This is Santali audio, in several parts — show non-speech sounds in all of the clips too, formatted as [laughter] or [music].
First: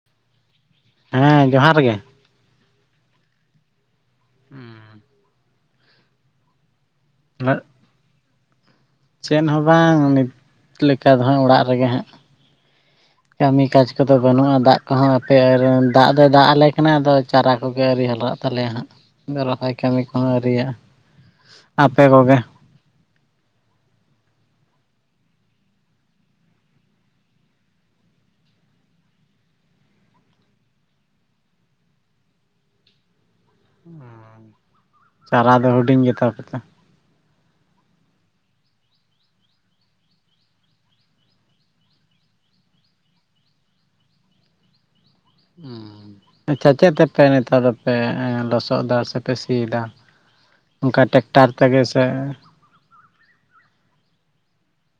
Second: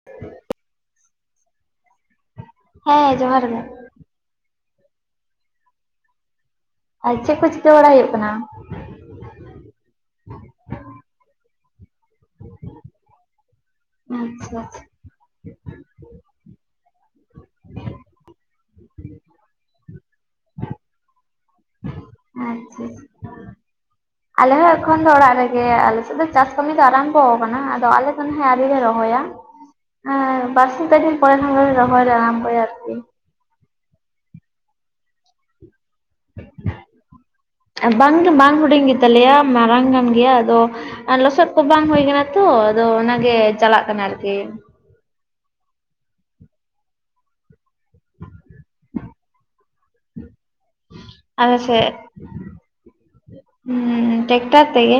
[unintelligible] ᱦᱮᱸ ᱡᱚᱦᱟᱨ ᱜᱮ ᱦᱮᱸ ᱡᱚᱦᱟᱨ ᱜᱮ ᱦᱩᱸ ᱟᱨ ᱪᱮᱫ ᱠᱚ ᱪᱤᱠᱟᱹ ᱵᱟᱲᱟ ᱦᱩᱭᱩᱜ ᱠᱟᱱᱟ ᱪᱮᱫ ᱦᱚᱸ ᱵᱟᱝ ᱱᱤᱛ ᱞᱮᱠᱟ ᱫᱚ ᱦᱟᱸᱜ ᱚᱲᱟᱜ ᱨᱮ ᱜᱮ ᱦᱟᱸᱜ ᱠᱟᱹᱢᱤ ᱠᱟᱡᱽ ᱠᱚᱫᱚ ᱵᱟᱹᱱᱩᱜᱼᱟ ᱟᱪᱪᱷᱟ ᱫᱟᱜ ᱟᱪᱪᱷᱟ ᱠᱚ ᱦᱚᱸ ᱯᱮ ᱫᱟᱜ ᱫᱚᱭ ᱫᱟᱜ ᱟᱞᱮ ᱠᱟᱱᱟ ᱟᱫᱚ ᱪᱟᱨᱟ ᱠᱚᱜᱮ ᱟᱣᱨᱤ ᱦᱚᱨᱟᱜ ᱛᱟᱞᱮᱭᱟ ᱦᱟᱸᱜ ᱨᱚᱦᱚᱭ ᱠᱟᱹᱢᱤ ᱠᱚᱦᱚᱸ ᱟᱹᱣᱨᱤᱭᱟᱜᱼᱟ ᱟᱯᱮ ᱠᱚᱜᱮ [inaudible] ᱟᱞᱮ ᱦᱚᱸ ᱮᱠᱷᱚᱱ ᱫᱚ ᱚᱲᱟᱜ ᱨᱮᱜᱮ ᱟᱞᱮ ᱥᱮᱫ ᱫᱚ ᱪᱟᱥ ᱠᱟᱹᱢᱤ ᱫᱚ ᱟᱨᱟᱢᱵᱚ ᱠᱟᱱᱟ ᱟᱫᱚ ᱟᱞᱮ ᱠᱷᱚᱱ ᱦᱮ ᱟᱣᱨᱤ ᱞᱮ ᱨᱚᱦᱚᱭᱟ ᱦᱮᱸ ᱵᱟᱨᱥᱤᱧ ᱯᱮ ᱫᱤᱱ ᱯᱚᱨᱮ ᱠᱷᱟᱱ ᱜᱮ ᱨᱚᱦᱚᱭ ᱞᱮ ᱟᱨᱟᱢᱵᱚᱭᱟ ᱟᱨᱠᱤ ᱪᱟᱨᱟ ᱫᱚ ᱦᱩᱰᱤᱧ ᱜᱮ ᱛᱟᱯᱮ ᱛᱮ ᱵᱟᱝ ᱜᱮ ᱵᱟᱝ ᱦᱩᱰᱤᱧ ᱜᱮ ᱛᱟᱞᱮᱭᱟ ᱢᱟᱨᱟᱝ ᱠᱟᱱ ᱜᱮᱭᱟ ᱟᱫᱚ ᱟᱨ ᱞᱚᱥᱚᱫ ᱠᱚ ᱵᱟᱝ ᱦᱩᱭ ᱠᱟᱱᱟ ᱛᱚ ᱟᱫᱚ ᱚᱱᱟᱜᱮ ᱪᱟᱞᱟᱜ ᱠᱟᱱᱟ ᱟᱨᱠᱤ ᱦᱩᱸ ᱦᱩᱸ ᱟᱪᱪᱷᱟ ᱪᱮᱫ ᱛᱮᱯᱮ ᱱᱮᱛᱟᱨ ᱫᱚᱯᱮ ᱞᱚᱥᱚᱫ ᱮᱫᱟ ᱥᱮᱯᱮ ᱥᱤ ᱭᱮᱫᱟ? ᱟᱞᱮ ᱥᱮᱫ ᱴᱮᱠᱴᱟᱨ ᱛᱮᱜᱮ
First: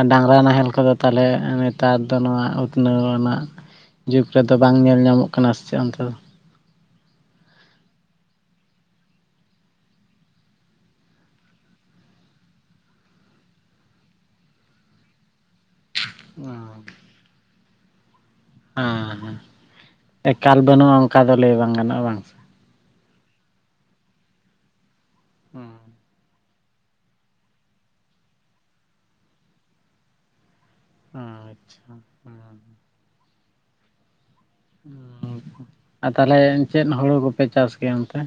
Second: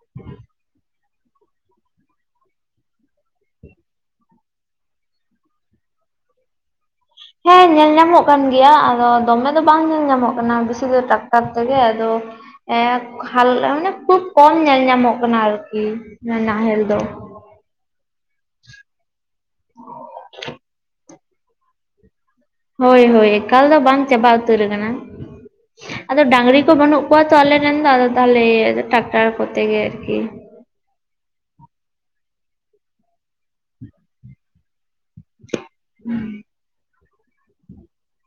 ᱩᱸ ᱰᱟᱝᱨᱟ ᱱᱟᱦᱮᱞ ᱠᱚᱫᱚ ᱛᱟᱦᱚᱞᱮ ᱱᱮᱛᱟᱨ ᱫᱚ ᱱᱚᱣᱟ ᱩᱛᱱᱟᱹᱣ ᱟᱱᱟᱜ ᱡᱩᱜᱽ ᱨᱮᱫᱚ ᱵᱟᱝ ᱧᱮᱞ ᱧᱟᱢᱚᱜ ᱠᱟᱱᱟ ᱥᱮ ᱚᱱᱛᱮ ᱫᱚ ᱦᱮᱸ ᱧᱮᱞ ᱧᱟᱢᱚᱜ ᱠᱟᱱ ᱜᱮᱭᱟ ᱟᱫᱚ ᱫᱚᱢᱮ ᱫᱚ ᱵᱟᱝ ᱧᱮᱞ ᱧᱟᱢᱚᱜ ᱠᱟᱱᱟ ᱵᱮᱥᱤ ᱫᱚ ᱴᱨᱟᱠᱴᱟᱨ ᱛᱮ ᱜᱮ ᱟᱫᱚ ᱦᱮᱸ ᱦᱟᱞ ᱢᱟᱱᱮ ᱠᱷᱩᱵ ᱠᱚᱢ ᱧᱮᱞ ᱧᱟᱢᱚᱜ ᱠᱟᱱᱟ ᱟᱨᱠᱤ ᱦᱮᱸ ᱱᱟᱦᱮᱞ ᱫᱚ ᱦᱮᱸ ᱮᱠᱟᱞ ᱵᱟᱹᱱᱩᱜᱼᱟ ᱚᱱᱠᱟ ᱫᱚ ᱞᱟᱹᱭ ᱵᱟᱝ ᱜᱟᱱᱚᱜᱼᱟ ᱵᱟᱝ ᱦᱳᱭ ᱦᱳᱭ ᱮᱠᱟᱞ ᱫᱚ ᱵᱟᱝ ᱪᱟᱵᱟ ᱩᱛᱟᱹᱨ ᱟᱠᱟᱱᱟ ᱟᱫᱚ ᱰᱟᱹᱝᱨᱤ ᱠᱚ ᱵᱟᱹᱱᱩᱜ ᱠᱚ ᱛᱚ ᱟᱞᱮ ᱨᱮᱱ ᱫᱚ ᱟᱫᱚ ᱛᱟᱦᱚᱞᱮ ᱴᱨᱟᱠᱴᱟᱨ ᱠᱚᱛᱮ ᱜᱮ ᱟᱨᱠᱤ ᱦᱩᱸᱦᱩᱸ ᱟᱨ ᱛᱟᱦᱞᱮ ᱪᱮᱫ ᱦᱩᱲᱩ ᱠᱚᱯᱮ ᱪᱟᱥ ᱠᱮᱭᱟ ᱚᱱᱛᱮ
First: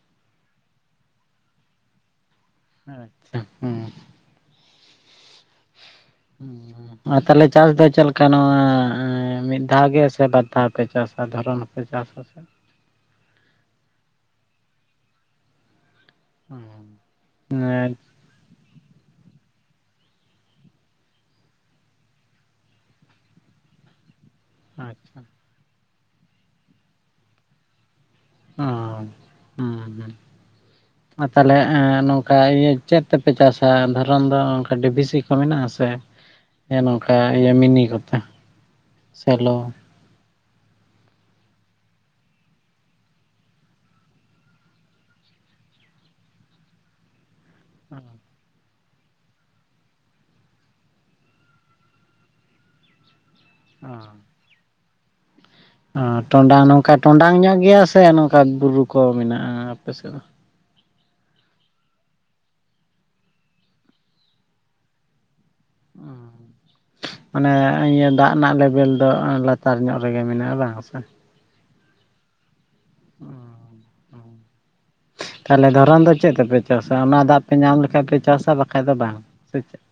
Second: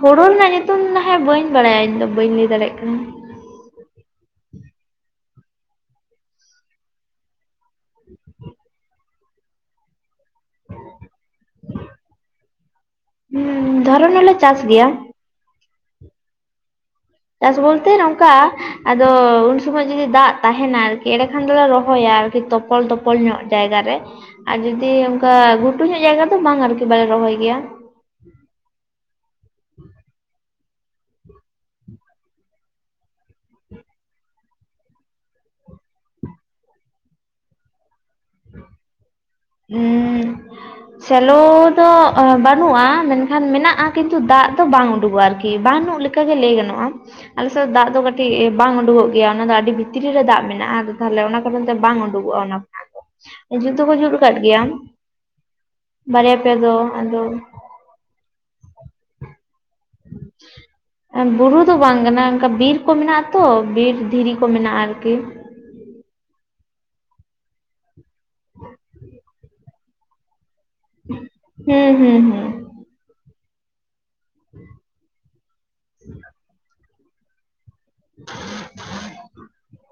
ᱦᱳᱲᱳ ᱨᱮᱱᱟᱜ ᱧᱩᱛᱩᱢ ᱦᱮᱸ ᱵᱟᱹᱧ ᱵᱟᱲᱟᱭᱟ ᱤᱧᱫᱚ ᱵᱟᱹᱧ ᱞᱟᱹᱭ ᱫᱟᱲᱮᱭᱟᱜ ᱠᱟᱱᱟ ᱟᱪᱪᱷᱟ ᱦᱩᱸ [inaudible] ᱟᱨ ᱛᱟᱦᱞᱮ ᱪᱟᱥ ᱫᱚ ᱪᱮᱫ ᱞᱮᱠᱟ ᱱᱚᱣᱟ ᱢᱤᱫ ᱫᱷᱟᱣ ᱜᱮ ᱥᱮ ᱵᱟᱨ ᱫᱷᱟᱣ ᱯᱮ ᱪᱟᱥᱟ ᱫᱷᱚᱨᱚᱱ ᱦᱚᱸᱯᱮ ᱪᱟᱥᱟ? [inaudible] ᱦᱩᱸ ᱫᱷᱚᱨᱚᱱ ᱦᱚᱸᱞᱮ ᱪᱟᱥ ᱜᱮᱭᱟ ᱦᱮᱸ ᱪᱟᱥ ᱵᱚᱞᱛᱮ ᱱᱚᱝᱠᱟ ᱟᱫᱚ ᱩᱱ ᱥᱚᱢᱚᱭ ᱡᱩᱫᱤ ᱫᱟᱜ ᱛᱟᱦᱮᱸᱱᱟ ᱟᱨᱠᱤ ᱮᱸᱰᱮ ᱠᱷᱟᱱ ᱫᱚᱞᱮ ᱨᱚᱦᱚᱭᱟ ᱟᱨᱠᱤ ᱛᱚᱯᱚᱞ ᱛᱚᱯᱚᱞ ᱧᱚᱜ ᱡᱟᱭᱜᱟ ᱨᱮ ᱟᱨ ᱡᱩᱫᱤ ᱟᱪᱪᱷᱟ ᱚᱱᱠᱟ ᱜᱷᱩᱴᱩ ᱧᱚᱜ ᱡᱟᱭᱜᱟ ᱫᱚ ᱵᱟᱝ ᱟᱨᱠᱤ ᱵᱟᱞᱮ ᱨᱚᱦᱚᱭ ᱜᱮᱭᱟ ᱚ ᱦᱩᱸ ᱢᱟ ᱛᱟᱦᱚᱞᱮ ᱱᱚᱝᱠᱟ ᱤᱭᱟᱹ ᱪᱮᱫ ᱛᱮ ᱯᱮ ᱪᱟᱥᱼᱟ ᱫᱷᱚᱨᱚᱱ ᱫᱚ ᱚᱱᱠᱟ ᱰᱤ ᱵᱷᱤ ᱥᱤ ᱠᱚ ᱢᱮᱱᱟᱜ ᱟᱥᱮ? ᱦᱮᱸ ᱱᱚᱝᱠᱟ ᱤᱭᱟᱹ ᱢᱤᱱᱤ ᱠᱚᱛᱮ ᱥᱮᱞᱚ ᱥᱮᱞᱳ ᱫᱚ ᱵᱟᱹᱱᱩᱜᱼᱟ ᱢᱮᱱᱠᱷᱟᱱ ᱢᱮᱱᱟᱜᱼᱟ ᱠᱤᱱᱛᱩ ᱫᱟᱜ ᱫᱚ ᱵᱟᱝ ᱩᱰᱩᱠᱚᱜᱼᱟ ᱟᱨᱠᱤ ᱵᱟᱹᱱᱩᱜ ᱞᱮᱼᱼ ᱠᱟ ᱜᱮ ᱞᱟᱹᱭ ᱜᱟᱱᱚᱜᱼᱟ ᱟᱞᱮ ᱥᱮᱫ ᱫᱟᱜ ᱫᱚ ᱠᱟᱹᱴᱤᱡ ᱵᱟᱝ ᱩᱸᱰᱩᱠᱚᱜ ᱜᱮᱭᱟ ᱚᱱᱟ ᱫᱚ ᱟᱹᱰᱤ ᱵᱷᱤᱛᱨᱤ ᱨᱮ ᱫᱟᱜ ᱢᱮᱱᱟᱜᱼᱟ ᱛᱟᱦᱚᱞᱮ ᱚᱱᱟ ᱠᱟᱨᱚᱱ ᱛᱮ ᱵᱟᱝ ᱩᱰᱩᱠᱚᱜᱼᱟ ᱚᱱᱟ ᱡᱩᱛ ᱫᱚᱠᱚ ᱡᱩᱛ ᱠᱟᱫ ᱜᱮᱭᱟ ᱚ ᱵᱟᱨᱭᱟ ᱯᱮ ᱴᱚᱸᱰᱟᱝ ᱫᱚ ᱱᱚᱝᱠᱟ ᱟᱫᱚ ᱴᱚᱸᱰᱟᱝ ᱧᱚᱜ ᱜᱮᱭᱟ ᱥᱮ ᱱᱚᱝᱠᱟ ᱵᱩᱨᱩ ᱠᱚ ᱢᱮᱱᱟᱜᱼᱟ ᱟᱯᱮ ᱥᱮᱫ ᱫᱚ [unintelligible] ᱵᱩᱨᱩ ᱫᱚ ᱵᱟᱝ ᱠᱟᱱᱟ ᱚᱱᱠᱟ ᱵᱤᱨ ᱠᱚ ᱢᱮᱱᱟᱜᱼᱟ ᱛᱚ ᱵᱤᱨ ᱫᱷᱤᱨᱤ ᱠᱚ ᱢᱮᱱᱟᱜᱼᱟ ᱟᱨᱠᱤ ᱢᱟᱱᱮ ᱤᱭᱟᱹ ᱫᱟᱜ ᱨᱮᱱᱟᱜ ᱞᱮᱵᱮᱞ ᱫᱚ ᱞᱟ ᱛᱟᱨ ᱧᱚᱜ ᱨᱮ ᱜᱮ ᱢᱮᱱᱟᱜᱼᱟ ᱵᱟᱝ ᱦᱩᱸ ᱦᱩᱸ ᱦᱩᱸ ᱛᱟᱦᱚᱞᱮ ᱫᱷᱚᱨᱚᱱ ᱫᱚ ᱪᱮᱫ ᱛᱮᱯᱮ ᱪᱟᱥ? ᱛᱚ ᱚᱱᱟ ᱫᱟᱜ ᱯᱮ ᱧᱟᱢ ᱞᱮᱠᱷᱟᱡ ᱯᱮ ᱪᱟᱥᱟ ᱵᱟᱠᱷᱟᱡ ᱫᱚ ᱵᱟᱝ ᱥᱮ ᱪᱮᱫ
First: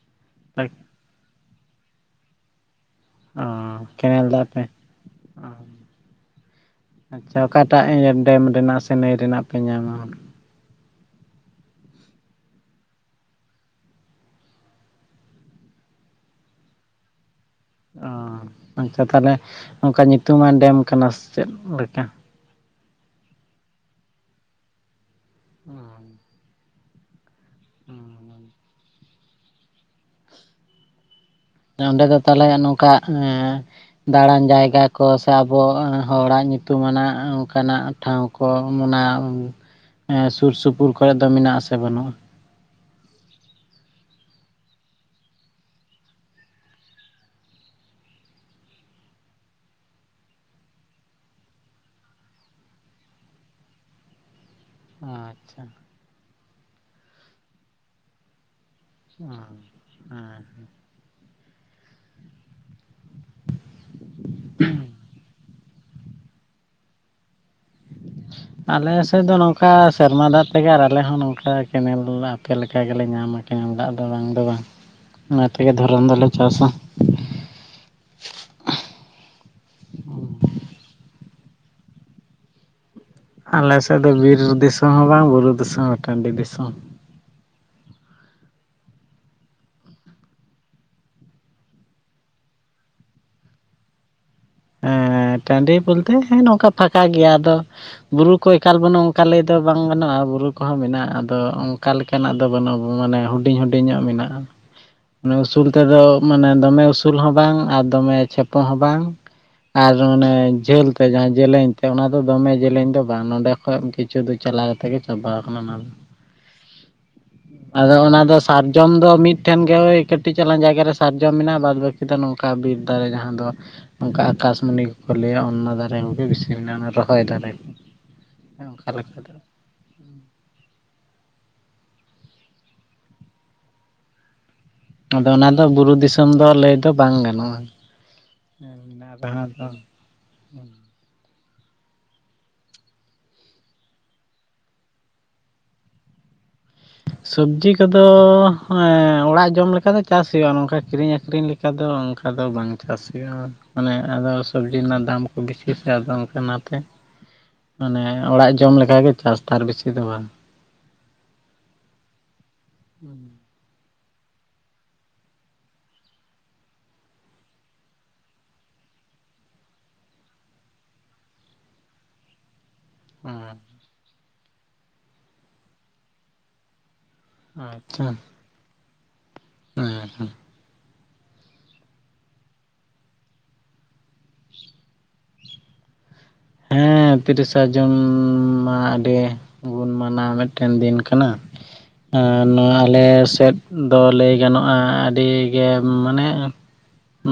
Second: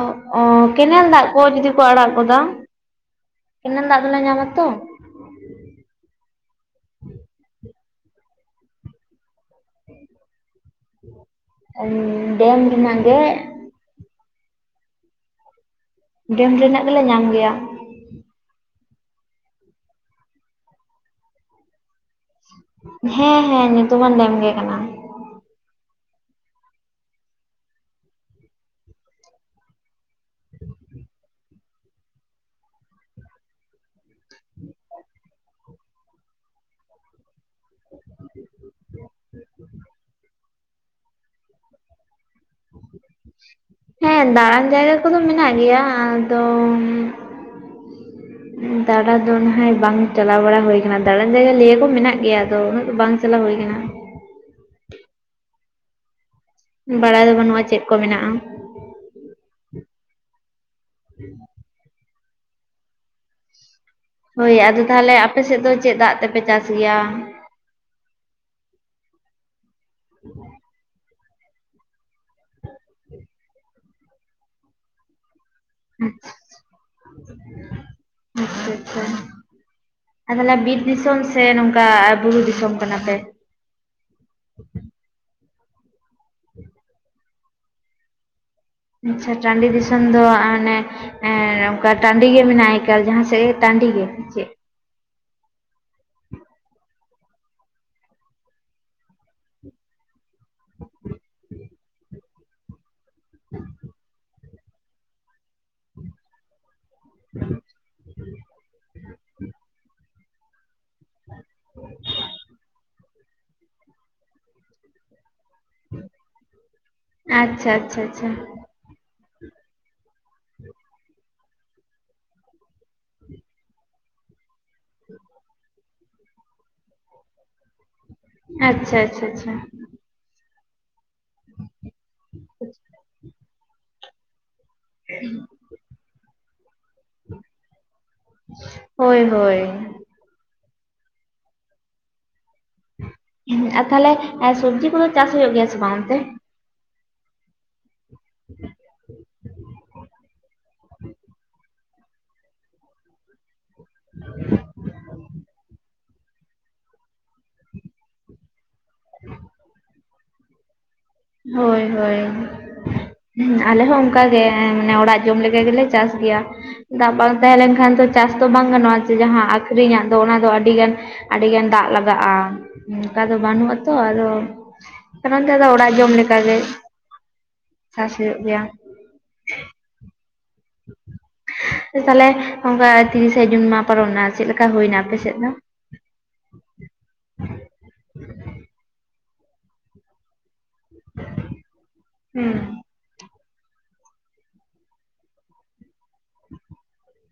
ᱚ ᱚ ᱠᱮᱱᱮᱞ ᱫᱟᱜ ᱠᱚ ᱡᱩᱫᱤ ᱠᱚ ᱟᱲᱟᱜ ᱜᱚᱫᱟ ᱠᱮᱱᱮᱞ ᱫᱟᱜ ᱫᱚ ᱞᱮ ᱧᱟᱢ ᱟᱛᱚ ᱚ ᱟᱪᱪᱷᱟ ᱚᱠᱟᱴᱟᱜ ᱰᱮᱢ ᱨᱮᱱᱟᱜ ᱥᱮ ᱱᱟᱹᱭ ᱨᱮᱱᱟᱜ ᱯᱮ ᱧᱟᱢᱟ? ᱰᱮᱱ ᱨᱮᱭᱟᱜ ᱜᱮ ᱰᱮᱢ ᱨᱮᱱᱟᱜ ᱜᱮᱞᱮ ᱧᱟᱢ ᱜᱮᱭᱟ᱾ ᱚ ᱟᱪᱪᱷᱟ ᱛᱟᱦᱚᱞᱮ ᱚᱱᱠᱟ ᱧᱩᱛᱩᱢᱟᱱ ᱰᱮᱢ ᱠᱟᱱᱟ ᱪᱮᱫᱞᱮᱠᱟ᱾ ᱦᱮᱸᱻ ᱦᱮᱸᱻ ᱧᱩᱛᱩᱢᱟᱱ ᱰᱮᱢ ᱜᱤ ᱠᱟᱱᱟ᱾ ᱦᱩᱸ ᱦᱩᱸ ᱦᱮ ᱚᱸᱰᱮ ᱫᱚ ᱛᱟᱦᱚᱞᱮ ᱱᱚᱝᱠᱟ ᱮᱻ ᱫᱟᱬᱟᱱ ᱡᱟᱭᱜᱟ ᱠᱚ ᱥᱮ ᱟᱵᱚ ᱦᱚᱲᱟᱜ ᱧᱩᱛᱩᱢᱟᱱᱟᱜ ᱚᱱᱠᱟᱱᱟᱜ᱾ ᱴᱷᱟᱶ ᱠᱚ ᱚᱱᱟ ᱥᱩᱨ ᱥᱩᱯᱩᱨ ᱠᱚᱨᱮ ᱫᱚ ᱢᱮᱱᱟᱜ ᱟᱥᱮ ᱵᱟᱹᱱᱩᱜᱼᱟ᱾ ᱦᱮᱸ ᱫᱟᱬᱟᱱ ᱡᱟᱭᱜᱟ ᱠᱚᱫᱚ ᱢᱮᱱᱟᱜ ᱜᱮᱭᱟ ᱟᱫᱚ [inaudible] ᱫᱟᱬᱟ ᱫᱚ ᱱᱟᱦᱟᱜ ᱵᱟᱝ ᱪᱟᱞᱟᱣ ᱵᱟᱲᱟ ᱦᱩᱭᱩᱠ ᱫᱟᱬᱟᱱ ᱡᱟᱭᱜᱟ ᱞᱟᱹᱭᱟ ᱠᱚ ᱢᱮᱱᱟᱜ ᱜᱮᱭᱟ ᱟᱫᱚ ᱩᱱᱟᱹᱜ ᱫᱚ ᱵᱟᱝ ᱪᱟᱞᱟᱣ ᱦᱩᱭ ᱠᱟᱱᱟ᱾ ᱟᱪᱷᱟ᱾ ᱵᱟᱲᱟᱭ ᱫᱚ ᱵᱟᱹᱱᱩᱜᱼᱟ ᱪᱮᱫ ᱠᱚ ᱢᱮᱱᱟᱜᱼᱟ᱾ [unintelligible] ᱦᱳᱭ ᱟᱫᱚ ᱛᱟᱦᱚᱞᱮ ᱟᱯᱮ ᱥᱮᱫ ᱫᱚ ᱪᱮᱫ ᱫᱟᱜ ᱛᱮᱯᱮ ᱪᱟᱥ ᱜᱮᱭᱟ᱾ ᱟᱞᱮ ᱥᱮᱫ ᱫᱚ ᱱᱚᱝᱠᱟ ᱥᱮᱨᱢᱟ ᱫᱟᱜ ᱛᱮᱜᱮ ᱟᱨ ᱟᱞᱮ ᱦᱚᱸ ᱱᱚᱝᱠᱟ ᱠᱮᱱᱮᱞ ᱟᱯᱮ ᱞᱮᱠᱟ ᱜᱮᱞᱮ ᱧᱟᱢᱟ ᱠᱮᱱᱮᱞ ᱫᱟᱜ ᱫᱚ ᱵᱟᱝ ᱫᱚ ᱵᱟᱝᱻ ᱚᱱᱟ ᱛᱮᱜᱮ ᱫᱷᱚᱨᱚᱱ ᱫᱚᱞᱮ ᱪᱟᱥᱟ᱾ [unintelligible] ᱟᱫ ᱛᱟᱦᱚᱞᱮ ᱵᱤᱨ ᱫᱤᱥᱚᱢ ᱥᱮ ᱱᱚᱝᱠᱟ ᱵᱩᱨᱩ ᱫᱤᱥᱚᱢ ᱠᱟᱱᱟ ᱯᱮ᱾ ᱟᱞᱮ ᱥᱮᱫ ᱫᱚ ᱵᱤᱨ ᱫᱤᱥᱚᱢ ᱦᱚᱸ ᱵᱟᱝ ᱵᱩᱨᱩ ᱫᱤᱥᱚᱢ ᱦᱚᱸ ᱴᱟᱺᱰᱤ ᱫᱤᱥᱚᱢ ᱟᱪᱪᱷᱟ ᱴᱟᱺᱰᱤ ᱫᱤᱥᱚᱢ ᱫᱚ ᱟᱱᱮ ᱮᱻ ᱚᱱᱠᱟ ᱴᱟᱺᱰᱤ ᱜᱮ ᱢᱮᱱᱟᱜᱼᱟ ᱮᱠᱟᱞ ᱡᱟᱦᱟᱸ ᱥᱮᱫ ᱜᱮ ᱴᱟᱺᱰᱤ ᱜᱮ ᱪᱮᱫ ᱦᱮᱸ ᱴᱟᱺᱰᱤ ᱵᱚᱞᱛᱮ ᱦᱮᱸ ᱱᱚᱝᱠᱟ ᱯᱷᱟᱠᱟ ᱜᱮᱭᱟ ᱟᱫᱚ ᱵᱩᱨᱩ ᱠᱚ ᱮᱠᱟᱞ ᱵᱟᱹᱱᱩᱜᱼᱟ ᱚᱱᱠᱟ ᱫᱚ ᱵᱟᱝ ᱜᱟᱱᱚᱜᱼᱟ ᱵᱩᱨᱩ ᱠᱚᱦᱚᱸ ᱢᱮᱱᱟᱜᱼᱟ ᱟᱫᱚ ᱚᱱᱠᱟ ᱞᱮᱠᱟ᱾ ᱱᱟᱜ ᱫᱚ ᱵᱟᱹᱱᱩᱜ ᱢᱟᱱᱮ ᱦᱩᱰᱤᱧ ᱦᱩᱰᱤᱧᱚᱜ ᱢᱮᱱᱟᱜᱼᱟᱟᱱᱮ ᱩᱥᱩᱞ ᱛᱮᱫᱚ ᱢᱟᱱᱮ ᱫᱚᱢᱮ ᱩᱥᱩᱞ ᱩᱥᱩᱞ ᱦᱚᱸ ᱵᱟᱝ ᱟᱨ ᱫᱚᱢᱮ ᱪᱷᱮᱯᱚ ᱦᱚᱸ ᱵᱟᱝ [unintelligible] ᱟᱨ ᱚᱱᱮ ᱡᱷᱟᱹᱞ ᱛᱮ ᱡᱟᱦᱟᱸ ᱡᱮᱞᱮᱧ ᱛᱮ ᱚᱱᱟ ᱫᱚ ᱫᱚᱢᱮ ᱡᱮᱞᱮᱧ ᱫᱚ ᱵᱟᱝ ᱱᱚᱰᱮ ᱠᱷᱚᱱᱚᱡ ᱠᱤᱪᱷᱩ ᱫᱚ ᱪᱟᱞᱟ ᱠᱟᱛᱮ ᱜᱮ ᱵᱟᱦᱟ ᱠᱟᱱᱟ ᱚᱱᱟ ᱫᱚ ᱟᱪᱪᱷᱟ ᱟᱫᱚ ᱟᱪᱪᱷᱟ ᱚᱱᱟ ᱟᱪᱪᱷᱟ ᱫᱚ ᱥᱟ ᱡᱚᱢ ᱫᱚ ᱢᱤᱫᱴᱷᱮᱱ ᱜᱮ ᱳᱭ ᱠᱟᱹᱴᱤᱡ ᱪᱟᱞᱟᱝ ᱡᱟᱭᱜᱟᱮ ᱥᱟᱨᱡᱚᱢ ᱢᱮᱱᱟᱜᱼᱟ ᱵᱟᱫᱽ ᱵᱟᱹᱠᱤ ᱫᱚ ᱱᱚᱝᱠᱟ ᱵᱤᱨ ᱫᱟᱨᱮ ᱡᱟᱦᱟᱸ ᱫᱚ ᱚᱱᱠᱟ ᱟᱠᱟᱥᱢᱚᱱᱤ ᱠᱚᱠᱚ ᱞᱟᱹᱭᱟ ᱚᱱᱟ ᱫᱟᱨᱮ ᱠᱚᱜᱮ ᱵᱮᱥᱤ ᱢᱮᱱᱟᱜᱼᱟ ᱨᱚᱦᱚᱭ ᱫᱟᱨᱮ᱾ ᱚᱱᱠᱟ ᱟᱪᱪᱷᱟ ᱞᱮᱠᱟ ᱟᱪᱪᱷᱟ ᱫᱚ ᱟᱪᱪᱷᱟ᱾ [unintelligible] ᱟᱫᱚ ᱚᱱᱟ ᱫᱚ ᱵᱩᱨᱩ ᱫᱤᱥᱚᱢ ᱫᱚ ᱞᱟᱹᱭ ᱫᱚ ᱵᱟᱝ ᱜᱟᱱᱚᱜᱼᱟ [inaudible] ᱦᱳᱭ ᱦᱳᱭ ᱫᱚ ᱟᱨ ᱛᱟᱦᱞᱮ ᱥᱚᱵᱡᱤ ᱠᱚᱫᱚ ᱪᱟᱥ ᱦᱩᱭᱩᱜ ᱜᱮᱭᱟ ᱥᱮ ᱵᱟᱝ ᱚᱱᱛᱮ᱾ ᱥᱚᱵᱡᱤ ᱠᱚᱫᱚ ᱮᱻ ᱚᱲᱟᱜ ᱡᱚᱢ ᱞᱮᱠᱟ ᱫᱚ ᱪᱟᱥ ᱦᱩᱭᱩᱜᱼᱟ ᱱᱚᱝᱠᱟ ᱠᱤᱨᱤᱧ ᱟᱹᱠᱷᱨᱤᱧ ᱞᱮᱠᱟ ᱫᱚ ᱫᱚ ᱚᱱᱠᱟ ᱫᱚ ᱵᱟᱝ ᱪᱟᱥ ᱦᱩᱭᱩᱜᱼᱟ ᱢᱟᱱᱮ ᱟᱫᱚ ᱥᱚᱵᱽᱡᱤ ᱨᱮᱱᱟᱜ ᱫᱟᱢ ᱠᱚ ᱵᱤᱥᱤ ᱟᱫᱚ ᱚᱱᱠᱟ ᱚᱱᱟᱛᱮ ᱢᱟᱱᱮᱻ ᱚᱲᱟᱜ ᱡᱚᱢ ᱞᱮᱠᱟ ᱜᱮ ᱪᱟᱥ ᱛᱟᱨ ᱵᱮᱥᱤ ᱫᱚ ᱵᱟᱝ ᱦᱳᱭ ᱦᱳᱭ [unintelligible] ᱟᱞᱮ ᱦᱚᱸ ᱚᱱᱠᱟᱜᱮ ᱢᱟᱱᱮ ᱚᱲᱟᱜ ᱡᱚᱢ ᱞᱮᱠᱟ ᱜᱮᱞᱮ ᱪᱟᱥ ᱜᱮᱭᱟ᱾ ᱫᱟᱜ ᱵᱟᱝ ᱛᱟᱦᱮᱸ ᱞᱮᱱᱠᱷᱟᱱ ᱫᱚ ᱪᱟᱥ ᱫᱚ ᱵᱟᱝ ᱜᱟᱱᱚᱜᱼᱟ ᱡᱮ ᱡᱟᱦᱟᱸ ᱟᱹᱠᱷᱨᱤᱧᱟᱜ ᱫᱚ ᱚᱱᱟ ᱫᱚ ᱟᱹᱰᱤᱜᱟᱱ ᱟᱹᱰᱤᱜᱟᱱ ᱫᱟᱜ ᱞᱟᱜᱟᱜᱼᱟ ᱚᱱᱠᱟ ᱫᱚ ᱦᱮᱸ ᱵᱟᱹᱱᱩᱜ-ᱟ ᱛᱚ ᱟᱫᱚ ᱚᱱᱟᱛᱮᱫᱚ ᱚᱲᱟᱜ ᱡᱚᱢ ᱞᱮᱠᱟᱜᱮ᱾ ᱪᱟᱥ ᱦᱩᱭᱩᱜ ᱜᱮᱭᱟ᱾ ᱦᱮᱸ ᱦᱮᱸ ᱛᱟᱦᱚᱞᱮ ᱚᱱᱠᱟ ᱛᱤᱨᱤᱥᱟ ᱡᱩᱱ ᱢᱟ ᱯᱟᱨᱚᱢᱮᱱᱟ ᱪᱮᱫ ᱞᱮᱠᱟ ᱦᱩᱭᱱᱟ ᱟᱯᱮ ᱥᱮᱫ ᱫᱚ ᱦᱮᱸ ᱛᱤᱨᱤᱥᱟ ᱡᱩᱱ ᱢᱟ ᱟᱹᱰᱤ ᱜᱩᱱ ᱢᱟᱱᱟᱣ ᱢᱤᱫ ᱴᱮᱱ ᱫᱤᱱ ᱠᱟᱱᱟ ᱮᱸ ᱦᱩᱸ ᱱᱚᱣᱟ ᱟᱞᱮ ᱥᱮᱫ ᱫᱚ ᱞᱟᱹᱭ ᱜᱟᱱᱚᱜᱼᱟ ᱟᱹᱰᱤ ᱜᱮ ᱢᱟᱱᱮ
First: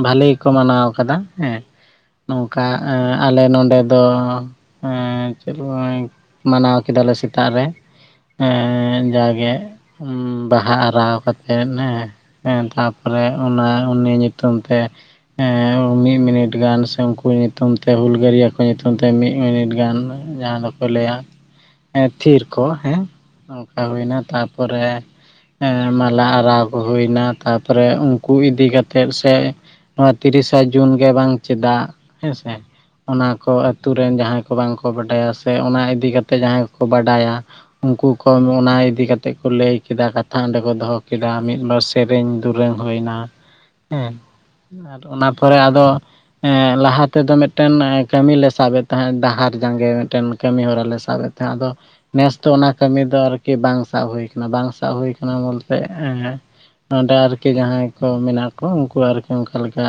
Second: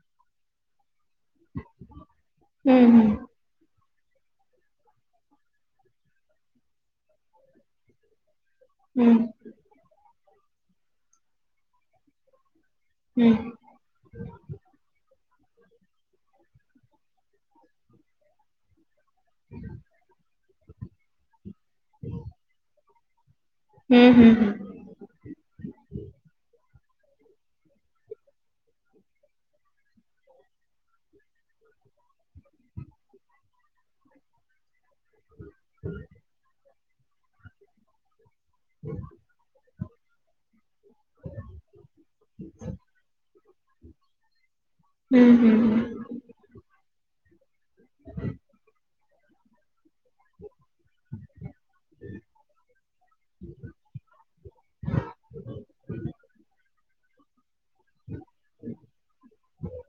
ᱵᱷᱟᱹᱞᱤ ᱜᱮᱠᱚ ᱢᱟᱱᱟᱣ ᱠᱟᱫᱟ ᱦᱮᱸ ᱱᱚᱝᱠᱟ ᱦᱩᱸ ᱮᱸᱻ ᱟᱞᱮ ᱱᱚᱰᱮ ᱫᱚ ᱮᱸ [unintelligible] ᱢᱟᱱᱟᱣ ᱠᱮᱫᱟᱞᱮ ᱥᱮᱛᱟᱜ ᱨᱮᱻ ᱮᱸ ᱦᱩᱸ ᱡᱟᱜᱮ ᱵᱟᱦᱟ ᱟᱨᱟᱣ ᱠᱟᱛᱮᱜ ᱮᱸ ᱮᱸ ᱛᱟᱨᱯᱚᱨᱻ ᱛᱟᱨ ᱯᱚᱨᱮ ᱚᱱᱟ ᱩᱱᱤ ᱧᱩᱛᱩᱢ ᱛᱮ ᱮᱸᱻ ᱢᱤᱫ ᱢᱤᱱᱮᱴ ᱜᱟᱱ ᱥᱮ ᱩᱱᱠᱩ ᱧᱩᱛᱩᱢ ᱛᱮ ᱦᱩᱞᱜᱟᱹᱨᱤᱭᱟᱹ ᱠᱚ᱾ ᱟᱠᱚ ᱧᱩᱛᱩᱢ ᱛᱮ ᱢᱤᱫ ᱢᱤᱱᱤᱴ ᱜᱟᱱ ᱡᱟᱸᱦᱟ ᱫᱚᱠᱚ ᱞᱟᱹᱭᱟ ᱮᱸ ᱛᱷᱤᱨ ᱠᱚᱜ ᱦᱮᱸ ᱱᱚᱱᱠᱟ ᱦᱩᱸ ᱦᱩᱭᱱᱟ ᱦᱩᱸ ᱦᱩᱸ ᱛᱟᱨᱯᱚᱨᱮ ᱦᱮᱸ ᱢᱟᱞᱟ ᱟᱨᱟᱣ ᱠᱚ ᱦᱩᱭᱱᱟ ᱛᱟᱨᱯᱚᱨᱮ ᱩᱱᱠᱩ ᱤᱫᱤ ᱠᱟᱛᱮᱱ ᱥᱮ ᱱᱚᱣᱟ ᱛᱤᱨᱤᱥᱟ ᱡᱩᱱ ᱜᱮ ᱵᱟᱝ ᱪᱮᱫᱟᱜ ᱦᱮᱸᱥᱮ ᱚᱱᱟ ᱠᱚ ᱟᱹᱛᱩ ᱨᱮᱱ ᱡᱟᱦᱟᱸᱭ ᱠᱚ ᱵᱟᱝ ᱠᱚ ᱵᱟᱰᱟᱭᱟ ᱥᱮ ᱚᱱᱟ ᱤᱫᱤ ᱠᱟᱛᱮ ᱡᱟᱦᱟᱸᱭ ᱠᱚ ᱠᱚ ᱵᱟᱰᱟᱭᱟ ᱩᱱᱠᱩ ᱠᱚ ᱚᱱᱟ ᱤᱫᱤ ᱠᱟᱛᱮᱫ ᱠᱚ ᱞᱟᱹᱭ ᱠᱮᱫᱟ ᱠᱟ ᱛᱷᱟ ᱚᱸᱰᱮ ᱠᱚ ᱫᱚᱦᱚ ᱠᱮᱫᱟ ᱢᱤᱫ ᱵᱟᱨ ᱥᱮᱨᱮᱧ ᱫᱩᱨᱟᱹᱝ ᱦᱩᱭᱱᱟ ᱦᱮᱸ ᱟᱨ ᱚᱱᱟ ᱦᱩᱸ ᱦᱩᱸ ᱯᱚᱨᱮ ᱦᱩᱸ ᱟᱫᱚ ᱮᱸ ᱞᱟᱦᱟ ᱛᱮᱫᱚ ᱢᱤᱫᱴᱮᱱ ᱠᱟᱹᱢᱤ ᱞᱮ ᱥᱟᱵ ᱮᱫ ᱛᱟᱦᱮᱸᱫ ᱰᱟᱦᱟᱨ ᱡᱟᱸᱜᱮ ᱢᱤᱫ ᱴᱮᱱ ᱠᱟᱹᱢᱤ ᱦᱚᱨᱟ ᱞᱮ ᱥᱟᱵ ᱮᱫ ᱛᱟᱦᱮᱸᱫ ᱟᱫᱚ ᱱᱮᱥ ᱫᱚ ᱚᱱᱟ ᱠᱟᱹᱢᱤ ᱫᱚ ᱟᱨᱠᱤ ᱵᱟᱝ ᱥᱟᱵ ᱦᱩᱭ ᱟᱠᱟᱱᱟ ᱵᱟᱝ ᱥᱟᱵ ᱦᱩᱭ ᱟᱠᱟᱱᱟ ᱵᱚᱞᱛᱮ ᱮᱸ ᱱᱚᱸᱰᱮ ᱟᱨᱠᱤ ᱡᱟᱦᱟᱸᱭ ᱠᱚ ᱢᱮᱱᱟᱜ ᱠᱚ ᱩᱱᱠᱩ ᱟᱨᱠᱤ ᱚᱱᱠᱟ ᱞᱮᱠᱟ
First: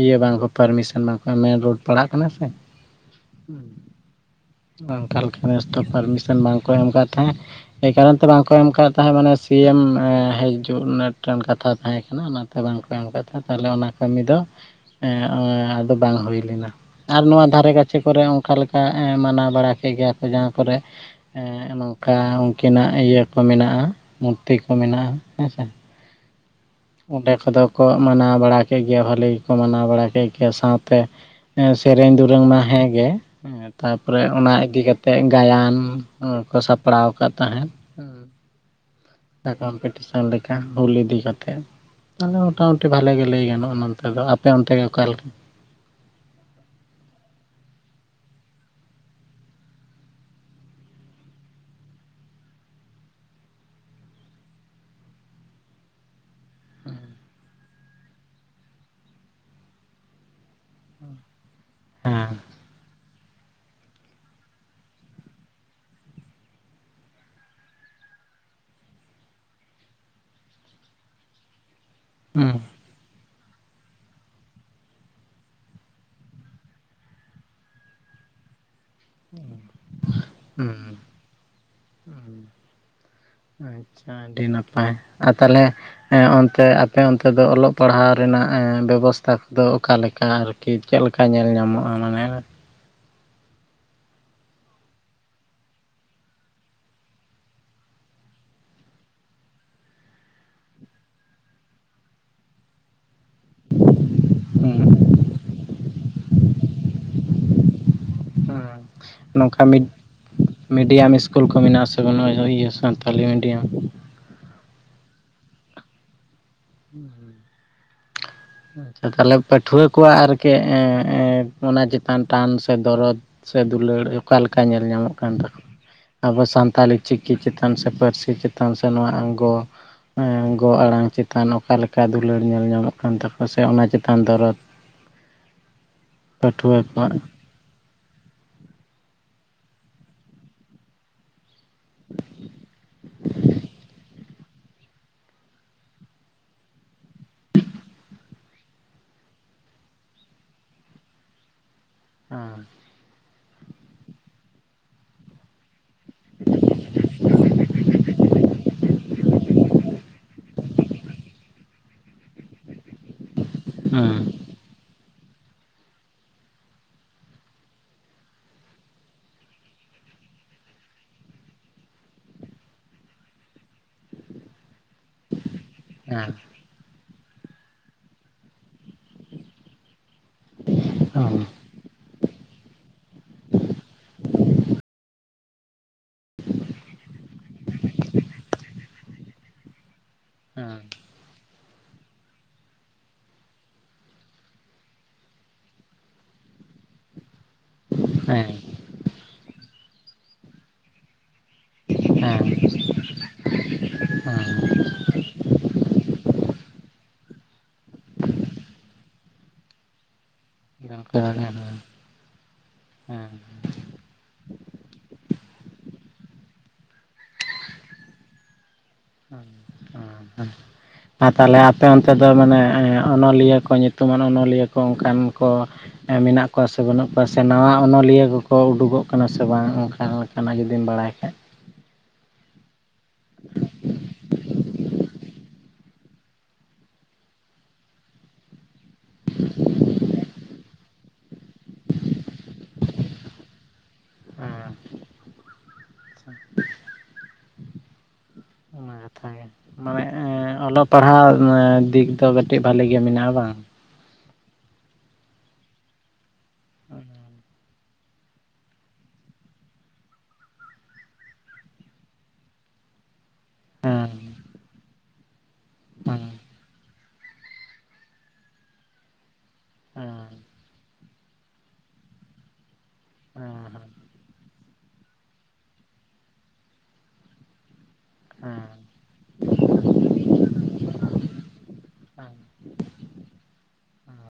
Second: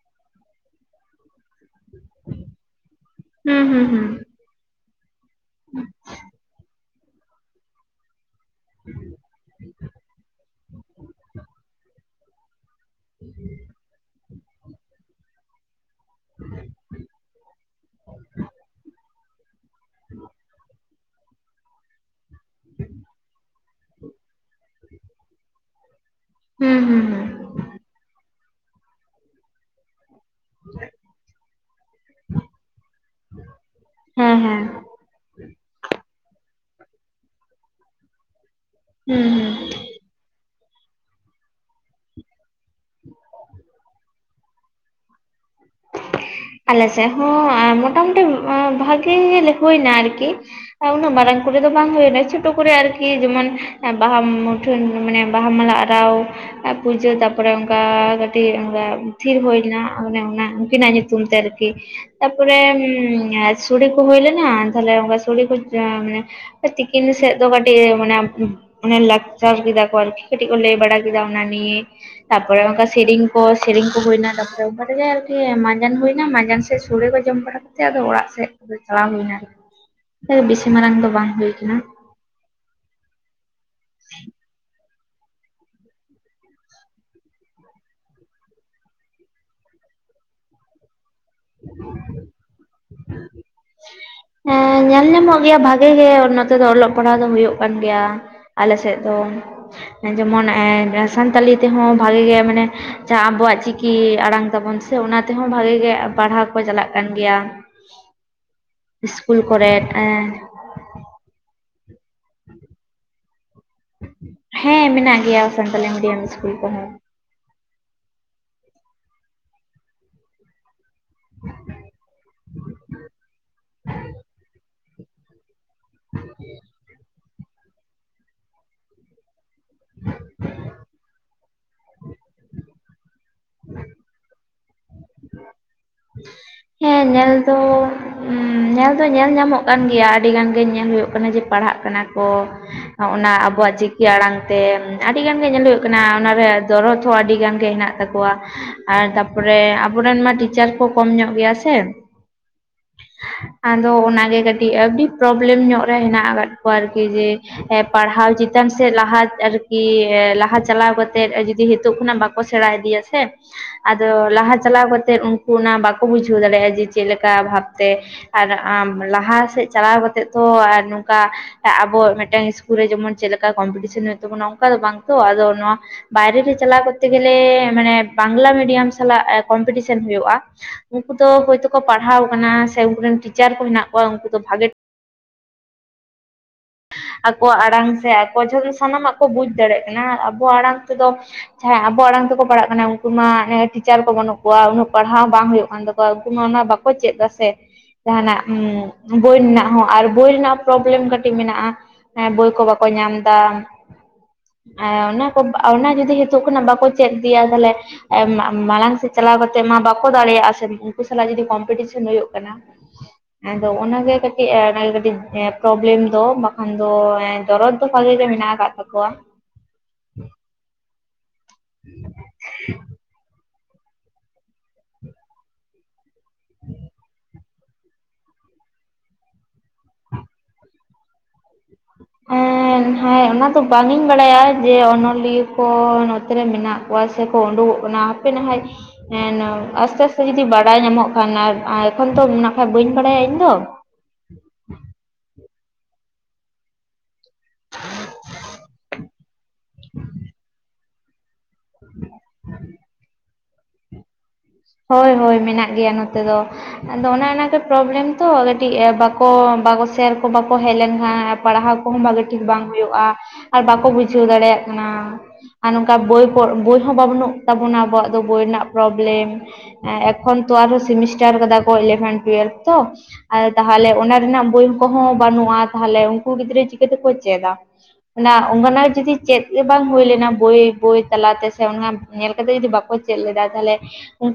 ᱤᱭᱟᱹ ᱵᱟᱝᱠᱚ ᱯᱟᱨᱢᱤᱥᱮᱱ ᱵᱟᱝ ᱠᱚ ᱮᱢᱮᱫ ᱢᱮᱱ ᱨᱳᱰ ᱯᱟᱲᱟᱜ ᱠᱟᱱᱟ ᱥᱮ ᱦᱩᱸ ᱦᱩᱸ ᱦᱩᱸ ᱚᱱᱠᱟ ᱞᱮᱠᱟ ᱱᱮᱥ ᱫᱚ ᱯᱟᱨᱢᱤᱥᱮᱱ ᱵᱟᱝᱠᱚ ᱮᱢ ᱠᱟᱫ ᱛᱟᱦᱮᱸᱫ ᱮᱭ ᱠᱟᱨᱚᱱ ᱛᱮ ᱵᱟᱝ ᱠᱚ ᱠᱚ ᱮᱢ ᱟᱠᱟᱫ ᱛᱟᱦᱮᱸᱫ ᱢᱟᱱᱮ ᱥᱤ ᱮᱢ ᱦᱤᱡᱩᱜ ᱢᱤᱫ ᱴᱮᱱ ᱠᱟᱛᱷᱟ ᱛᱟᱦᱮᱸ ᱠᱟᱱᱟ ᱚᱱᱟ ᱵᱟᱝᱠᱚ ᱮᱢ ᱠᱟᱫ ᱛᱟᱸᱦᱮ ᱛᱟᱦᱚᱞᱮ ᱚᱱᱟ ᱠᱟᱹᱢᱤ ᱫᱚ ᱮᱸ ᱮᱸ ᱵᱟᱝ ᱦᱩᱭ ᱞᱮᱱᱟ ᱟᱨ ᱱᱚᱣᱟ ᱫᱷᱟᱨᱮ ᱠᱟᱪᱷᱮ ᱠᱚᱨᱮ ᱚᱠᱟ ᱞᱮᱠᱟ ᱮᱸ ᱢᱟᱱᱟᱣ ᱵᱟᱲᱟ ᱜᱮᱭᱟ ᱠᱚ ᱡᱟᱦᱟᱸ ᱠᱚᱨᱮ ᱮᱸ ᱱᱚᱝᱠᱟ ᱩᱱᱠᱤᱱᱟᱜ ᱤᱭᱟᱹ ᱠᱚ ᱢᱮᱱᱟᱜᱼᱟ ᱢᱩᱨᱛᱤ ᱠᱚ ᱢᱮᱱᱟᱜᱼᱟ ᱦᱮᱸ ᱥᱮ। ᱦᱩᱸ ᱦᱩᱸ ᱦᱩᱸ ᱚᱸᱰᱮ ᱠᱚᱫᱚ ᱠᱚ ᱢᱟᱱᱟᱣ ᱵᱟᱲᱟ ᱠᱮᱫ ᱜᱮᱭᱟ ᱵᱷᱟᱹᱞᱤ ᱜᱮᱠᱚ ᱢᱟᱱᱟᱣ ᱵᱟᱲᱟ ᱠᱮᱫ ᱥᱟᱶᱛᱮ ᱮᱸ ᱥᱮᱨᱮᱧ ᱫᱩᱨᱟᱹᱝ ᱢᱟ ᱦᱮᱸᱜᱮ ᱮᱸ ᱛᱟᱨ ᱯᱚᱨᱮ ᱦᱮᱸ ᱚᱱᱟ ᱦᱮᱸ ᱤᱫᱤ ᱠᱟᱛᱮᱜ ᱜᱟᱭᱟᱱ ᱦᱩᱸ ᱠᱚ ᱥᱟᱯᱲᱟᱣ ᱟᱠᱟᱫ ᱛᱟᱦᱮᱸᱫ। ᱦᱩᱸ ᱦᱩᱸ। ᱠᱚᱢᱯᱤᱴᱤᱥᱚᱱ ᱞᱮᱠᱟ ᱦᱩᱞ ᱤᱫᱤ ᱠᱟᱛᱮ। ᱟᱞᱮ ᱢᱳᱴᱟᱢᱩᱴᱤ ᱵᱷᱟᱞᱮ ᱜᱮ ᱞᱟᱹᱭ ᱜᱟᱱᱚᱜᱼᱟ ᱱᱚᱱᱛᱮ ᱫᱚ ᱟᱯᱮ ᱚᱱᱛᱮ ᱜᱮ ᱚᱠᱟ ᱞᱮᱠᱟ ᱟᱞᱮ ᱥᱮᱫ ᱦᱚᱸ ᱮᱸ ᱢᱚᱴᱟᱢᱩᱴᱤ ᱮᱸ ᱵᱷᱟᱜᱤ ᱜᱮ ᱦᱩᱭᱱᱟ ᱟᱨᱠᱤ। ᱩᱱᱟᱹᱜ ᱢᱟᱨᱟᱝ ᱠᱚᱨᱮ ᱫᱚ ᱵᱟᱝ ᱦᱩᱭᱱᱟ ᱪᱷᱳᱴᱳ ᱠᱚᱨᱮ ᱟᱨᱠᱤ ᱡᱮᱢᱚᱱ ᱵᱟᱦᱟ ᱢᱟᱱᱮ ᱵᱟᱦᱟᱢᱟᱞᱟ ᱟᱨᱟᱣ ᱯᱩᱡᱟᱹ ᱛᱟᱨᱯᱚᱨᱮ ᱚᱱᱠᱟ ᱠᱟᱹᱴᱤᱡ ᱚᱱᱠᱟ ᱛᱷᱤᱨ ᱦᱩᱭᱱᱟ ᱚᱱᱮ ᱚᱱᱟ ᱩᱱᱠᱤᱱᱟᱜ ᱧᱩᱛᱩᱢ ᱛᱮ ᱟᱨᱠᱤ ᱦᱮᱸ ᱛᱟᱨᱯᱚᱨᱮ ᱥᱳᱲᱮ ᱠᱚ ᱦᱩᱭ ᱞᱮᱱᱟ ᱛᱟᱦᱚᱞᱮ ᱚᱱᱠᱟ ᱥᱚᱲᱮ ᱠᱚ ᱮᱸ ᱢᱟᱱᱮ ᱛᱤᱠᱤᱱ ᱥᱮᱫ ᱫᱚ ᱠᱟᱴᱤᱡ ᱢᱟᱱᱮ ᱚᱵᱼᱼ ᱚᱱᱮ ᱞᱟᱠᱪᱟᱨ ᱠᱮᱫᱟ ᱠᱚ ᱟᱨᱠᱤ ᱠᱟᱹᱴᱤᱡ ᱠᱚ ᱞᱟᱹᱭ ᱵᱟᱲᱟ ᱠᱮᱫᱟ ᱚᱱᱟ ᱱᱤᱭᱮ ᱦᱩᱸ ᱛᱟᱨᱯᱚᱨᱮ ᱚᱱᱠᱟ ᱥᱮᱨᱮᱧ ᱠᱚ ᱥᱮᱨᱮᱧ ᱠᱚ ᱦᱩᱭᱱᱟ ᱛᱟᱨᱯᱟᱨᱮ ᱚᱱᱠᱟ ᱛᱮ ᱜᱮ ᱟᱨ ᱦᱮᱸ ᱢᱟᱡᱟᱱ ᱦᱩᱭᱱᱟ ᱢᱟᱡᱟᱱ ᱥᱮᱫ ᱥᱳᱲᱮ ᱠᱚ ᱡᱚᱢ ᱵᱟᱲᱟ ᱠᱟᱛᱮ ᱟᱫᱚ ᱚᱲᱟᱜ ᱥᱮᱫ [unintelligible] ᱵᱤᱥᱤ ᱢᱟᱨᱟᱝ ᱦᱩᱸ ᱫᱚ ᱵᱟᱝ ᱦᱩᱭ ᱠᱟᱱᱟ ᱟᱪᱪᱷᱟ ᱟᱹᱰᱤ ᱱᱟᱯᱟᱭ ᱟᱨ ᱛᱟᱦᱚᱞᱮ ᱦᱮᱸ ᱚᱱᱛᱮ ᱟᱯᱮ ᱚᱱᱛᱮ ᱫᱚ ᱚᱞᱚᱜ ᱯᱟᱲᱦᱟᱣ ᱨᱮᱱᱟᱜ ᱮᱸ ᱵᱮᱵᱚᱥᱛᱷᱟ ᱠᱚᱫᱚ ᱚᱠᱟ ᱞᱮᱠᱟ ᱟᱨᱠᱤ? ᱠᱤ ᱪᱮᱫ ᱞᱮᱠᱟ ᱧᱮᱞ ᱧᱟᱢᱚᱜᱼᱟ ᱢᱟᱱᱮ? ᱦᱮᱸ ᱧᱮᱞ ᱧᱟᱢᱚᱜ ᱜᱮᱭᱟ ᱵᱷᱟᱜᱮ ᱜᱮ ᱱᱚᱛᱮ ᱫᱚ ᱚᱞᱚᱜ ᱯᱟᱲᱦᱟᱜ ᱫᱚ ᱦᱳᱭᱳᱜ ᱠᱟᱱ ᱜᱮᱭᱟ ᱟᱞᱮ ᱥᱮᱫ ᱫᱚ ᱡᱮᱢᱚᱱ ᱮᱸ ᱥᱟᱱᱛᱟᱲᱤ ᱛᱮᱦᱚᱸ ᱵᱷᱟᱜᱮ ᱜᱮ ᱢᱟᱱᱮ ᱡᱟᱦᱟᱸ ᱟᱵᱚᱣᱟᱜ ᱪᱤᱠᱤ ᱟᱬᱟᱝ ᱦᱩᱸ ᱛᱟᱵᱚᱱ ᱥᱮ ᱚᱱᱟ ᱛᱮᱦᱚᱸ ᱵᱷᱟᱜᱮ ᱜᱮ ᱯᱟᱲᱦᱟᱣ ᱠᱚ ᱪᱟᱞᱟᱜ ᱠᱟᱱ ᱜᱮᱭᱟ ᱦᱩᱸ ᱤᱥᱠᱩᱞ ᱱᱚᱝᱠᱟ ᱢᱤᱰ ᱠᱚᱨᱮᱫ ‌ᱮᱸ ᱢᱤᱰᱤᱭᱟᱢ ᱤᱥᱠᱩᱞ ᱠᱚ ᱢᱮᱱᱟᱜ-ᱟ ᱥᱮ ᱵᱟᱹᱱᱩᱜ-ᱟ, ᱤᱭᱟᱹ ᱥᱟᱱᱛᱟᱞᱤ ᱢᱤᱰᱤᱭᱚᱢ? ᱦᱮᱸ ᱢᱮᱱᱟᱜ ᱜᱮᱭᱟ ᱥᱟᱱᱛᱟᱞᱩ ᱢᱤᱰᱤᱭᱟᱢ ‌ᱤᱥᱠᱩᱞ ᱠᱚ ᱦᱚᱸ᱾ ᱟᱪᱪᱷᱟ ᱛᱟᱞᱦᱮ ᱯᱟᱹᱴᱷᱩᱣᱟᱹ ᱠᱚᱣᱟᱜ ᱟᱨ ᱠᱤ ᱮᱸᱼ ᱮᱸ ᱚᱱᱟ ᱪᱮᱛᱟᱱ ᱴᱟᱱ ᱥᱮ ᱫᱚᱨᱚᱫᱽ? ᱥᱮ ᱫᱩᱞᱟᱹᱲ ᱚᱠᱟ ᱞᱮᱠᱟ ᱧᱮᱞ ᱧᱟᱢᱚᱜ ᱠᱟᱱ ᱛᱟᱠᱚᱣᱟ? ᱟᱵᱚ ᱥᱟᱱᱛᱟᱞᱤ ᱪᱤᱠᱤ ᱪᱮᱛᱟᱱ ᱥᱮ ᱯᱟᱹᱨᱥᱤ ᱪᱮᱛᱟᱱ ᱥᱮ ᱱᱚᱣᱟ ᱟᱝ ᱜᱚᱼᱼ ᱜᱚ ᱟᱬᱟᱝ ᱪᱮᱛᱟᱱ ᱚᱠᱟ ᱞᱮᱠᱟ ᱫᱩᱞᱟᱹᱲ ᱧᱮᱞ ᱧᱟᱢᱚᱜ ᱠᱟᱱ ᱛᱟᱠᱚᱣᱟᱼᱼ ᱥᱮ ᱚᱱᱟ ᱪᱮᱛᱟᱱ ᱫᱚᱨᱚᱫᱽ? ᱦᱮᱸ ᱧᱮᱞ ᱫᱚ ᱩᱸᱢ ᱩᱸ ᱧᱮᱞ ᱫᱚ ᱧᱮᱞ ᱧᱟᱢᱚᱜ ᱠᱟᱱ ᱜᱮᱭᱟ ᱟᱹᱰᱤ ᱜᱟᱱ ᱜᱮ ᱧᱮᱞ ᱦᱩᱭᱩᱜ ᱠᱟᱱᱟ ᱡᱮ ᱯᱟᱲᱦᱟᱜ ᱠᱟᱱᱟ ᱠᱚ᱾ ᱚ ᱚᱱᱟ ᱟᱵᱚᱣᱟᱜ ᱪᱤᱠᱤ ᱟᱬᱟᱝ ᱛᱮ ᱟᱹᱰᱤᱜᱟᱱ ᱜᱮ ᱧᱮᱞ ᱦᱩᱭᱩᱜ ᱠᱟᱱᱟ ᱚᱱᱟ ᱨᱮ ᱫᱚᱨᱚᱫᱽ ᱦᱚᱸ ᱟᱰᱤ ᱜᱟᱱ ᱜᱮ ᱦᱮᱱᱟᱜᱼᱼ ᱛᱟᱠᱚᱣᱟ ᱟᱨ ᱛᱟᱯᱚᱨᱮ ᱟᱵᱚ ᱨᱮᱱ ᱢᱟ ᱴᱤᱪᱟᱨ ᱠᱚ ᱠᱚᱢ ᱧᱚᱜ ᱜᱮᱭᱟ ᱥᱮ ᱦᱚᱸ᱾ ᱟᱫᱚ ᱚᱱᱟ ᱜᱮ ᱠᱟᱹᱴᱤᱡ ᱟᱹᱰᱤ ᱯᱨᱚᱵᱮᱞᱮᱢ ᱧᱚᱜ ᱨᱮ ᱦᱮᱱᱟᱜ ᱟᱠᱟᱫ ᱠᱚᱣᱟ ᱟᱨ ᱠᱤ ᱡᱮ ᱯᱟᱲᱦᱟᱣ ᱪᱤᱛᱟᱱ ᱥᱮ ᱞᱟᱦᱟ ᱟᱨ ᱠᱤ ᱮ ᱞᱟᱦᱟ ᱪᱟᱞᱟᱣ ᱠᱟᱛᱮᱜ ᱡᱩᱫᱤ ᱦᱤᱛᱩᱜ ᱠᱷᱚᱱᱟᱜ ᱵᱟᱠᱚ ᱥᱮᱬᱟ ᱤᱫᱤᱭᱟ ᱥᱮ ᱟᱫᱚ ᱞᱟᱦᱟ ᱪᱟᱞᱟᱣ ᱠᱟᱛᱮᱫ ᱩᱱᱠᱩ ᱚᱱᱟ ᱵᱟᱠᱩ ᱵᱩᱡᱷᱟᱹᱣ ᱫᱟᱲᱮᱭᱟᱜ-ᱟ ᱡᱮ ᱪᱮᱫ ᱞᱮᱠᱟ ᱵᱷᱟᱵᱽ ᱛᱮᱼᱼ ᱟᱨ ᱟᱢ ᱞᱟᱦᱟ ᱥᱮᱫ ᱪᱟᱞᱟᱣ ᱠᱟᱛᱮᱫ ᱛᱚ ᱟᱨ ᱱᱚᱝᱠᱟ ᱟᱵᱚ ᱢᱤᱫ ᱴᱟᱝ ᱤᱥᱠᱩᱞ ᱨᱮ ᱡᱮᱢᱚᱱ ᱪᱮᱫ ᱞᱮᱠᱟ ᱠᱚᱢᱯᱤᱴᱤᱥᱮᱱ ᱦᱩᱭᱩᱜ ᱛᱟᱵᱚᱱᱟ ᱚᱱᱠᱟ ᱫᱚ ᱵᱟᱝ ᱛᱚ ᱟᱫᱚ ᱱᱚᱶᱟ ᱵᱟᱦᱨᱮ ᱨᱮ ᱪᱟᱞᱟᱣ ᱠᱚᱨᱛᱮ ᱜᱮᱞᱮ ᱢᱟᱱᱮ ᱵᱟᱝᱞᱟ ᱢᱤᱰᱤᱭᱟᱢ ᱥᱟᱞᱟᱜ ᱮ ᱠᱚᱢᱯᱤᱴᱤᱥᱮᱱ ᱦᱩᱭᱩᱜ-ᱟᱼᱼ ᱩᱱᱠᱩ ᱫᱚ ᱦᱳᱭᱛᱳ ᱠᱚ ᱯᱟᱲᱦᱟᱣ ᱠᱟᱱᱟ ᱥᱮ ᱩᱱᱠᱩ ᱨᱮᱱ ᱴᱤᱪᱟᱨ ᱠᱚ ᱦᱮᱱᱟᱜ ᱠᱚᱣᱟ ᱩᱱᱠᱩ ᱫᱚ ᱵᱷᱟᱜᱮ [inaudible] ᱟᱠᱚᱣᱟᱜ ᱟᱬᱟᱝ ᱥᱮ ᱟᱠᱚ ᱡᱚᱱ ᱥᱟᱱᱟᱢᱟᱜ ᱠᱚ ᱵᱩᱡᱽ ᱫᱟᱲᱮᱜ ᱠᱟᱱᱟ ᱟᱵᱚᱣᱟᱜ ᱟᱬᱟᱝ ᱛᱮ ᱫᱚ ᱡᱟᱦᱟᱸᱭ ᱟᱵᱚ ᱟᱬᱟᱝ ᱛᱮᱠᱚ ᱯᱟᱲᱦᱟᱜ ᱠᱟᱱᱟ ᱩᱱᱠᱩ ᱢᱟ ᱮᱸ ᱴᱤᱪᱟᱨ ᱠᱚ ᱵᱟᱹᱱᱩᱜ ᱠᱚᱣᱟ ᱩᱱᱟᱹᱜ ᱯᱟᱲᱦᱟᱣ ᱵᱟᱝ ᱦᱩᱭᱩᱜ ᱠᱟᱱ ᱛᱟᱠᱚᱼᱼ ᱣᱟ ᱩᱱᱠᱩ ᱚᱱᱟ ᱵᱟᱠᱚ ᱪᱮᱫ ᱫᱟ ᱥᱮ ᱡᱟᱦᱱᱟᱜ ᱩᱸ ᱵᱳᱭ ᱨᱮᱱᱟᱜ ᱦᱚᱸ ᱟᱨ ᱵᱳᱭ ᱨᱮᱱᱟᱜ ᱯᱨᱚᱵᱮᱞᱮᱢ ᱠᱟᱹᱴᱤᱡ ᱢᱮᱱᱟᱜ-ᱟ ᱦᱮᱸ ᱵᱳᱭ ᱠᱚ ᱵᱟᱠᱚ ᱧᱟᱢ ᱫᱟᱼᱼ ᱦᱸᱮ ᱚᱱᱟ ᱠᱚ ᱚ ᱚᱱᱟ ᱡᱩᱫᱤ ᱦᱤᱛᱩᱜ ᱵᱟᱠᱚ ᱪᱮᱫ ᱤᱫᱤᱭᱟ ᱛᱟᱞᱦᱮ ᱮ ᱢᱟ ᱢᱟᱬᱟᱝ ᱥᱮᱫ ᱪᱟᱞᱟᱣ ᱠᱟᱛᱮᱜ ᱢᱟ ᱵᱟᱠᱚ ᱫᱟᱲᱮᱭᱟᱜ-ᱟ ᱥᱮᱼᱼ ᱩᱱᱠᱩ ᱥᱟᱞᱟᱜ ᱡᱩᱫᱤ ᱠᱚᱢᱯᱤᱴᱤᱥᱮᱱ ᱦᱩᱭᱩᱜ ᱠᱟᱱᱟ ᱦᱮᱸ ᱟᱫᱚ ᱚᱱᱟ ᱜᱮ ᱠᱟᱹᱴᱤᱡ ᱮᱸ ᱠᱟᱹᱴᱤᱡ ᱮᱸ ᱯᱨᱚᱵᱽᱞᱮᱢᱼᱼ ᱫᱚ ᱵᱟᱠᱷᱟᱱ ᱫᱚ ᱮᱸ ᱫᱚᱨᱚᱫᱽ ᱫᱚ ᱵᱷᱟᱜᱮ ᱜᱮ ᱢᱮᱱᱟᱜ ᱟᱠᱟᱫ ᱛᱟᱠᱚᱣᱟᱼᱼ ᱟᱨ ᱛᱟᱞᱦᱮ ᱟᱯᱮ ᱚᱱᱛᱮ ᱫᱚ ᱢᱟᱱᱮ ᱮᱸ ᱚᱱᱚᱞᱤᱭᱟᱹ ᱠᱚ ᱧᱩᱛᱩᱢᱟᱱ ᱚᱱᱚᱞᱤᱭᱟᱹ ᱠᱚ ᱚᱱᱠᱟᱱ ᱠᱚᱼᱼ ᱮᱸ ᱢᱮᱱᱟᱜ ᱠᱚᱣᱟ ᱥᱮ ᱵᱟᱹᱱᱩᱜ ᱠᱚᱣᱟ? ᱥᱮ ᱥᱮ ᱱᱟᱶᱟᱟ ᱚᱱᱚᱞᱤᱭᱟᱹ ᱠᱚ ᱠᱚ ᱩᱰᱩᱠᱚᱜ ᱠᱟᱱᱟ ᱥᱮ ᱵᱟᱝ ᱚᱱᱠᱟ ᱞᱮᱠᱟ ᱱᱟᱜ ᱡᱩᱫᱤᱢ ᱵᱟᱲᱟᱭ ᱠᱷᱟᱡᱼᱼ [inaudible] ᱦᱮᱸ ᱦᱮᱸᱭ ᱚᱱᱟ ᱫᱚ ᱵᱟᱝ ᱤᱧ ᱵᱟᱲᱟᱭᱟ ᱡᱮ ᱚᱱᱚᱞᱤᱭᱟᱹ ᱠᱚ ᱱᱚᱛᱮ ᱨᱮ ᱢᱮᱱᱟᱜᱼᱼ ᱯᱚᱭᱥᱟ ᱥᱟ ᱠᱚ ᱩᱰᱩᱠᱚᱜ ᱠᱟᱱᱟ ᱦᱟᱯᱮ ᱱᱟᱜᱦᱟᱭ ᱦᱮᱸ ᱟᱥᱛᱮ ᱟᱥᱛᱮ ᱡᱩᱫᱤ ᱵᱟᱲᱟᱭ ᱧᱟᱢᱚᱜ ᱠᱷᱟᱱ ᱟᱨ ᱮᱠᱷᱚᱱ ᱛᱚ ᱱᱟᱜ ᱠᱷᱟᱱ ᱵᱟᱹᱧ ᱵᱟᱲᱟᱭᱟ ᱤᱧ ᱫᱚ ᱚᱱᱟ ᱠᱟᱛᱷᱟ ᱜᱮ ᱢᱟᱱᱮ [inaudible] ᱚᱞᱚᱜ ᱯᱟᱨᱦᱟᱜ ᱮᱸ ᱫᱤᱠ ᱫᱚ ᱠᱟᱹᱴᱤᱡ ᱵᱷᱟᱞᱤ ᱜᱮ ᱢᱮᱱᱟᱜ-ᱟ ᱵᱟᱝᱼᱼ ᱦᱚᱭ ᱦᱚᱭ ᱢᱮᱱᱟᱜ ᱜᱮᱭᱟ ᱱᱚᱛᱮ ᱫᱚᱼᱼ ᱟᱫᱚ ᱚᱱᱟ ᱱᱟ ᱜᱮ ᱯᱨᱚᱵᱽᱞᱮᱢ ᱛᱚ ᱠᱟᱹᱴᱤᱡ ᱮ ᱵᱟᱠᱚ ᱵᱟᱠᱚ ᱥᱮᱨ ᱠᱚ ᱵᱟᱠᱚ ᱦᱮᱡ ᱞᱮᱱᱠᱷᱟᱱᱼᱼ ᱯᱟᱲᱦᱟᱣ ᱠᱚᱦᱚᱸ ᱵᱷᱟᱜᱮ ᱴᱷᱤᱠ ᱵᱟᱝ ᱦᱩᱭᱩᱜ-ᱟ ᱟᱨ ᱵᱟᱠᱚ ᱵᱩᱡᱷᱟᱹᱣ ᱫᱟᱲᱮᱭᱟᱜ ᱠᱟᱱᱟ᱾ ᱟᱨ ᱱᱚᱝᱠᱟ ᱦᱮᱸ ᱵᱳᱭ ᱠᱚ ᱵᱳᱭ ᱦᱚᱸ ᱵᱟ ᱵᱟᱹᱱᱩᱜ ᱛᱟᱵᱚᱱᱟ ᱟᱵᱚᱣᱟᱜ ᱫᱚ ᱵᱳᱭ ᱨᱮᱱᱟᱜ ᱯᱨᱚᱵᱽᱞᱮᱢᱼᱼ ᱮ ᱦᱮᱸ ᱮᱠᱷᱚᱱ ᱛᱚ ᱟᱨ ᱦᱚᱸ ᱥᱤᱢᱤᱥᱴᱟᱨ ᱠᱟᱫᱟ ᱠᱚ ᱮᱞᱮᱵᱷᱮᱱ ᱴᱩᱭᱮᱞᱵᱷ ᱛᱚ ᱟᱨ ᱦᱮᱸ ᱛᱟᱦᱟᱞᱮ ᱚᱱᱟᱼᱼ ᱨᱮᱱᱟᱜ ᱵᱳᱭ ᱠᱚᱦᱚᱸ ᱵᱟᱹᱱᱩᱜ-ᱟ ᱛᱟᱦᱚᱞᱮ ᱩᱱᱠᱩ ᱜᱤᱫᱽᱨᱟᱹ ᱪᱤᱠᱟᱹ ᱛᱮᱠᱚ ᱪᱮᱫᱟ ᱚᱱᱟ ᱦᱮᱸ ᱚᱱᱠᱟ ᱱᱟᱜ ᱡᱩᱫᱤᱼᱼ ᱪᱮᱫ ᱜᱮ ᱵᱟᱝ ᱦᱩᱭ ᱞᱮᱱᱟ ᱵᱳᱭ ᱵᱳᱭ ᱛᱟᱞᱟ ᱛᱮ ᱥᱮ ᱚᱱᱟ ᱦᱟᱸᱜᱼᱼ ᱦᱮᱸ ᱧᱮᱞ ᱠᱟᱛᱮᱫ ᱡᱩᱫᱤ ᱵᱟᱠᱚ ᱪᱮᱫ ᱞᱮᱫᱟ ᱛᱟᱦᱚᱞᱮ